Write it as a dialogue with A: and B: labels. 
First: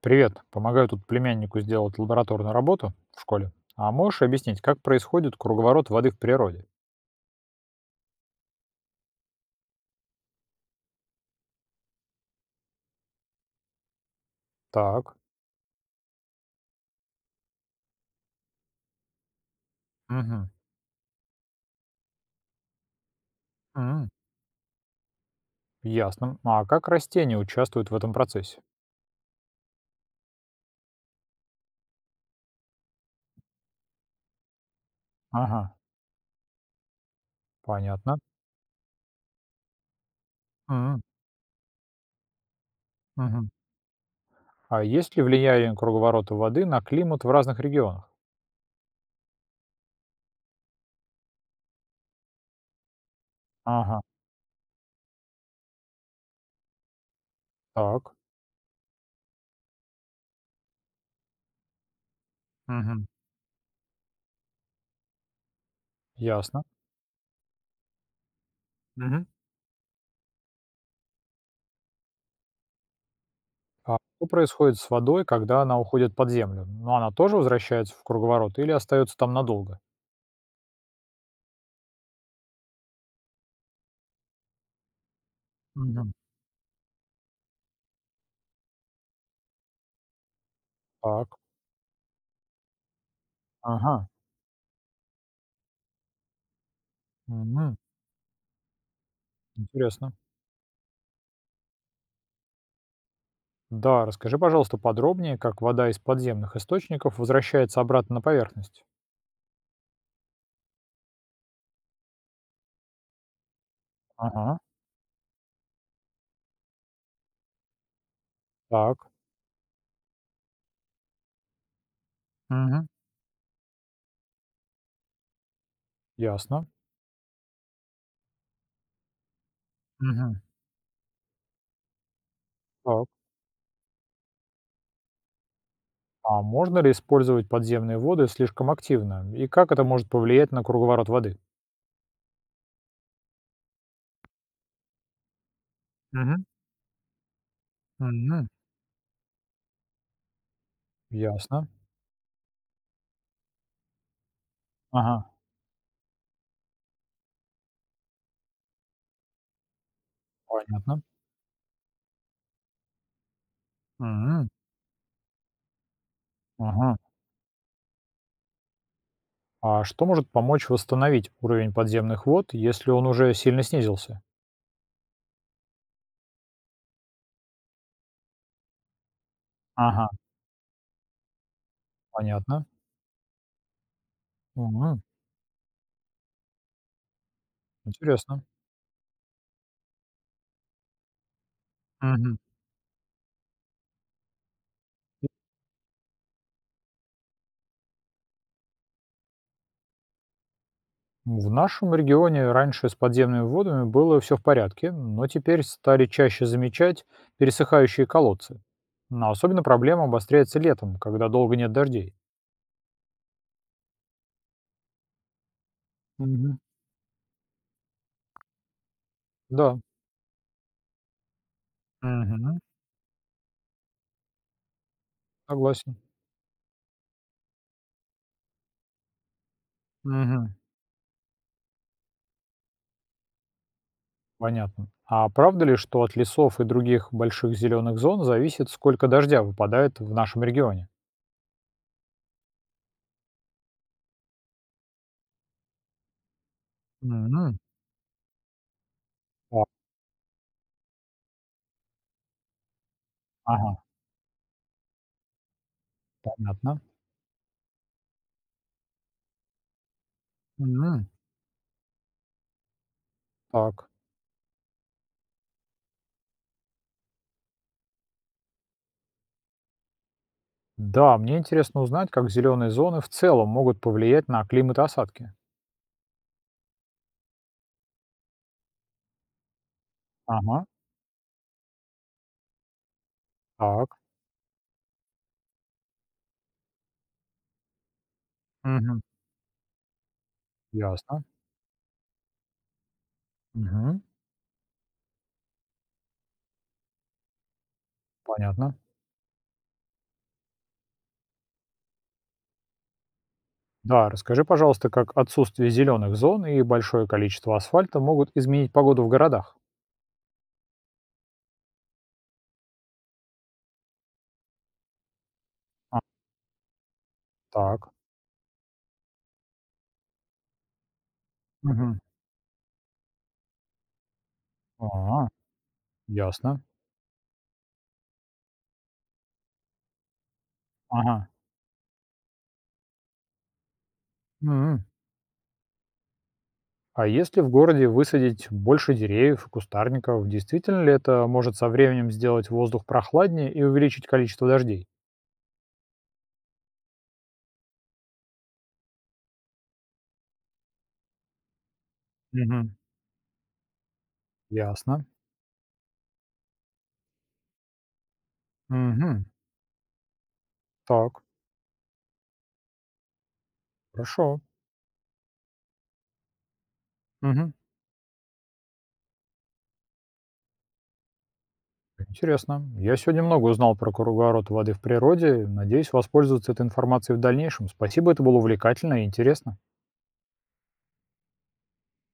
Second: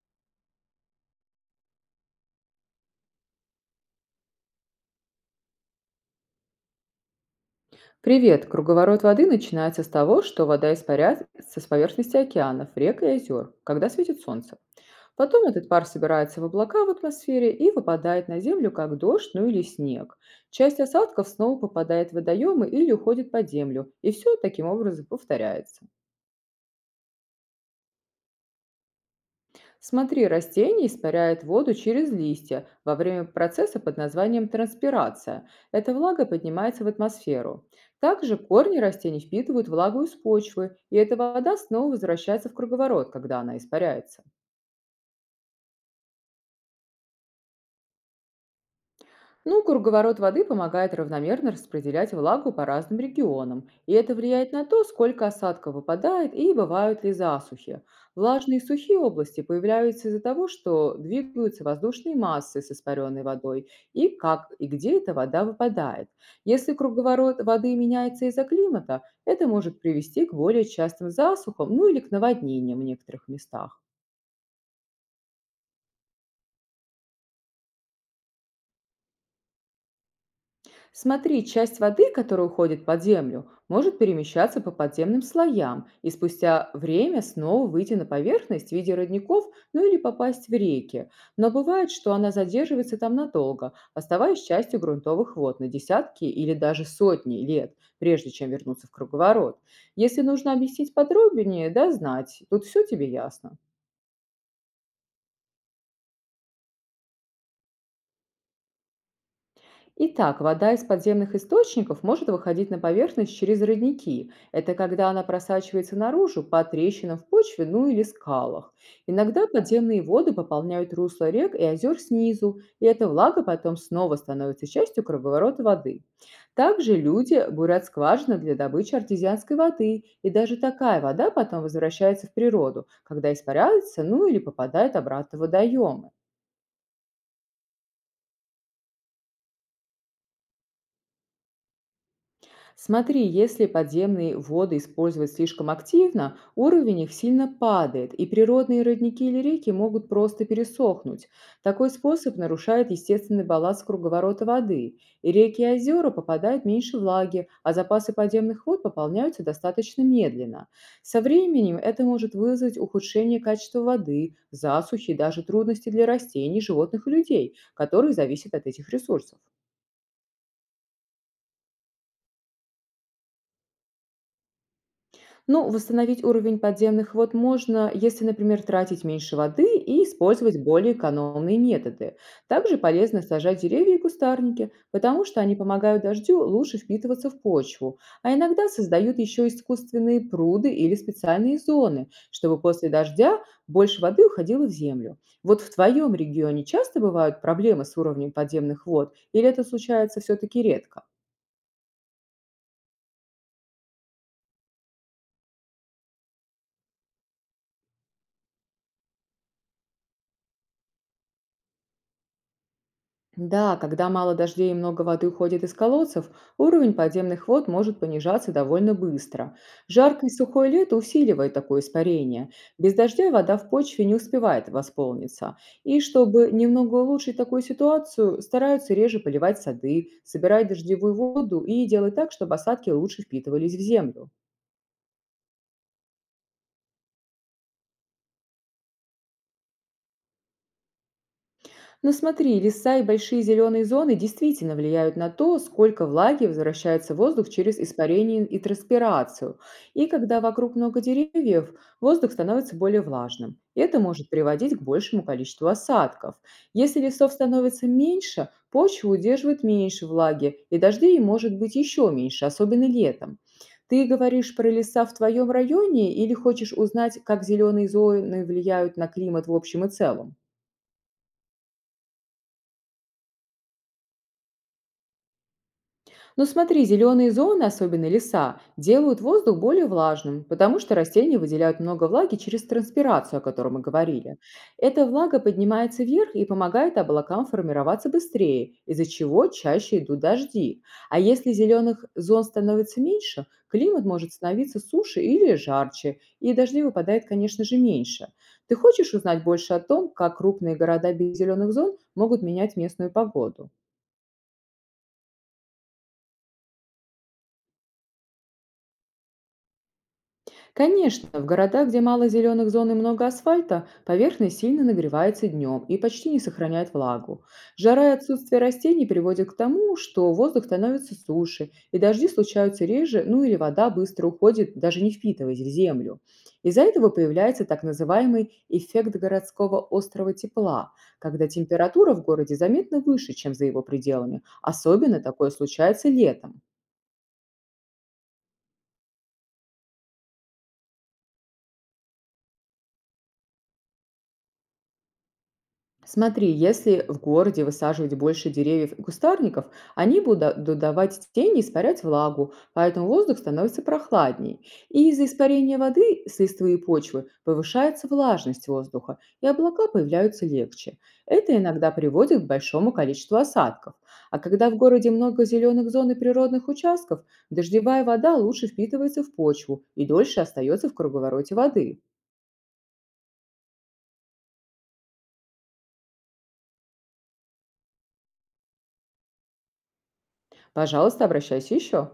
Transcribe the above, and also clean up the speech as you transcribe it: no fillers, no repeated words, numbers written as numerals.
A: Привет. Помогаю тут племяннику сделать лабораторную работу в школе. А можешь объяснить, как происходит круговорот воды в природе?
B: Привет! Круговорот воды начинается с того, что вода испаряется с поверхности океанов, рек и озер, когда светит солнце.
A: Так.
B: Потом этот пар собирается в облака в атмосфере и выпадает на землю, как дождь, ну или снег.
A: Мгм.
B: Часть осадков снова попадает в водоемы или уходит под землю,
A: М,
B: и все таким образом повторяется.
A: Ясно. А как растения участвуют в этом процессе?
B: Смотри, растение испаряет воду через листья во время процесса под названием транспирация.
A: Ага.
B: Эта влага поднимается в атмосферу.
A: Понятно.
B: Также корни растений впитывают влагу из почвы, и
A: М,
B: эта вода снова возвращается в круговорот, когда
A: мгм.
B: она испаряется.
A: А есть ли влияние круговорота воды на климат в разных регионах?
B: Ну, круговорот воды помогает равномерно распределять влагу по разным регионам, и
A: Ага.
B: это влияет на то, сколько осадков выпадает и бывают ли засухи.
A: Так.
B: Влажные и сухие области появляются из-за того, что двигаются воздушные массы с
A: Мгм.
B: испаренной водой и как и где эта вода выпадает.
A: Ясно.
B: Если круговорот воды меняется из-за климата,
A: Мгм.
B: это может привести к более частым засухам, ну или к наводнениям в некоторых местах.
A: А что происходит с водой, когда она уходит под землю? Ну, она тоже возвращается в круговорот или остается там надолго?
B: Смотри, часть воды, которая уходит под землю, может перемещаться по подземным слоям и
A: Мгм.
B: спустя время снова выйти на поверхность в виде родников, ну или попасть в реки.
A: Так.
B: Но бывает, что она задерживается там надолго,
A: Ага.
B: оставаясь частью грунтовых вод на десятки или даже сотни лет,
A: Мгм.
B: прежде чем вернуться в круговорот.
A: Интересно.
B: Если нужно объяснить подробнее, да знать, тут все тебе ясно.
A: Да, расскажи, пожалуйста, подробнее, как вода из подземных источников возвращается обратно на поверхность.
B: Итак, вода из подземных источников может выходить на поверхность через родники.
A: Ага.
B: Это когда она просачивается наружу по трещинам в почве, ну или скалах.
A: Так,
B: Иногда подземные воды пополняют русло рек и озер снизу,
A: мгм,
B: и эта влага потом снова становится частью круговорота воды.
A: ясно.
B: Также люди бурят скважины для добычи артезианской воды, и
A: Мгм.
B: даже такая вода потом возвращается в природу,
A: Так.
B: когда испаряется, ну или попадает обратно в водоемы.
A: А можно ли использовать подземные воды слишком активно? И как это может повлиять на круговорот воды?
B: Смотри, если подземные воды использовать слишком активно,
A: Мгм.
B: уровень их сильно падает, и
A: Мгм.
B: природные родники или реки могут просто пересохнуть.
A: Ясно.
B: Такой способ нарушает естественный баланс круговорота воды,
A: Ага.
B: и реки и озера попадают меньше влаги, а запасы подземных вод пополняются достаточно медленно.
A: Понятно.
B: Со временем это может вызвать ухудшение качества воды,
A: Мгм.
B: засухи и даже трудности для растений,
A: Ага.
B: животных и людей, которые зависят от этих ресурсов.
A: А что может помочь восстановить уровень подземных вод, если он уже сильно снизился?
B: Ну, восстановить уровень подземных вод можно, если, например, тратить меньше воды и
A: Ага.
B: использовать более экономные методы.
A: Понятно.
B: Также полезно сажать деревья и кустарники,
A: Мгм.
B: потому что они помогают дождю лучше впитываться в почву, а
A: Интересно.
B: иногда создают еще искусственные пруды или специальные зоны,
A: Мгм.
B: чтобы после дождя больше воды уходило в землю. Вот в твоем регионе часто бывают проблемы с уровнем подземных вод, или это случается все-таки редко?
A: В нашем регионе раньше с подземными водами было все в порядке, но теперь стали чаще замечать пересыхающие колодцы. Но особенно проблема обостряется летом, когда долго нет дождей.
B: Да, когда мало дождей и много воды уходит из колодцев,
A: Мгм.
B: уровень подземных вод может понижаться довольно быстро.
A: Да,
B: Жаркое и сухое лето усиливает такое испарение.
A: мгм,
B: Без дождя вода в почве не успевает восполниться.
A: согласен.
B: И чтобы немного улучшить такую ситуацию, стараются реже поливать сады,
A: Мгм,
B: собирать дождевую воду и делать так, чтобы осадки лучше впитывались в землю.
A: понятно. А правда ли, что от лесов и других больших зеленых зон зависит, сколько дождя выпадает в нашем регионе?
B: Но смотри, леса и большие зеленые зоны действительно влияют на то, сколько влаги возвращается в воздух
A: Мгм,
B: через испарение и транспирацию.
A: так,
B: И когда вокруг много деревьев, воздух становится более влажным.
A: ага,
B: Это может приводить к большему количеству осадков.
A: понятно.
B: Если лесов становится меньше, почва удерживает меньше влаги, и
A: Мгм,
B: дождей может быть еще меньше, особенно летом.
A: так.
B: Ты говоришь про леса в твоем районе или хочешь узнать, как зеленые зоны влияют на климат в общем и целом?
A: Да, мне интересно узнать, как зеленые зоны в целом могут повлиять на климат и осадки.
B: Но смотри, зеленые зоны, особенно леса, делают воздух более влажным,
A: Ага,
B: потому что растения выделяют много влаги через транспирацию, о которой мы
A: так.
B: говорили. Эта влага поднимается вверх и помогает облакам формироваться быстрее,
A: Мгм.
B: из-за чего чаще идут дожди. А
A: Ясно.
B: если зеленых зон становится меньше,
A: Мгм.
B: климат может становиться суше или жарче, и дождей выпадает, конечно же, меньше. Ты
A: Понятно.
B: хочешь узнать больше о том, как крупные города без зеленых зон могут менять местную погоду?
A: Да, расскажи, пожалуйста, как отсутствие зеленых зон и большое количество асфальта могут изменить погоду в городах?
B: Конечно, в городах, где мало зеленых зон и много асфальта, поверхность сильно нагревается днем и
A: А,
B: почти не сохраняет влагу.
A: так.
B: Жара и отсутствие растений приводят к тому, что воздух становится суше,
A: Мгм.
B: и дожди случаются реже, ну или вода быстро уходит, даже не
A: А,
B: впитываясь в землю.
A: ясно.
B: Из-за этого появляется так называемый эффект городского острого тепла,
A: Ага.
B: когда температура в городе заметно выше, чем за его пределами.
A: М.
B: Особенно такое случается летом.
A: А если в городе высадить больше деревьев и кустарников, действительно ли это может со временем сделать воздух прохладнее и увеличить количество дождей?
B: Смотри, если в городе высаживать больше деревьев и кустарников, они будут давать тень и испарять влагу,
A: Мгм.
B: поэтому воздух становится прохладнее.
A: Ясно.
B: И из-за испарения воды с листвы и почвы повышается влажность воздуха,
A: Мгм.
B: и облака появляются легче.
A: Так,
B: Это иногда приводит к большому количеству осадков.
A: хорошо.
B: А когда в городе много зеленых зон и природных участков,
A: Мгм.
B: дождевая вода лучше впитывается в почву и дольше остается в круговороте воды.
A: Интересно. Я сегодня много узнал про круговорот воды в природе. Надеюсь воспользоваться этой информацией в дальнейшем. Спасибо, это было увлекательно и интересно.
B: Пожалуйста, обращайся еще.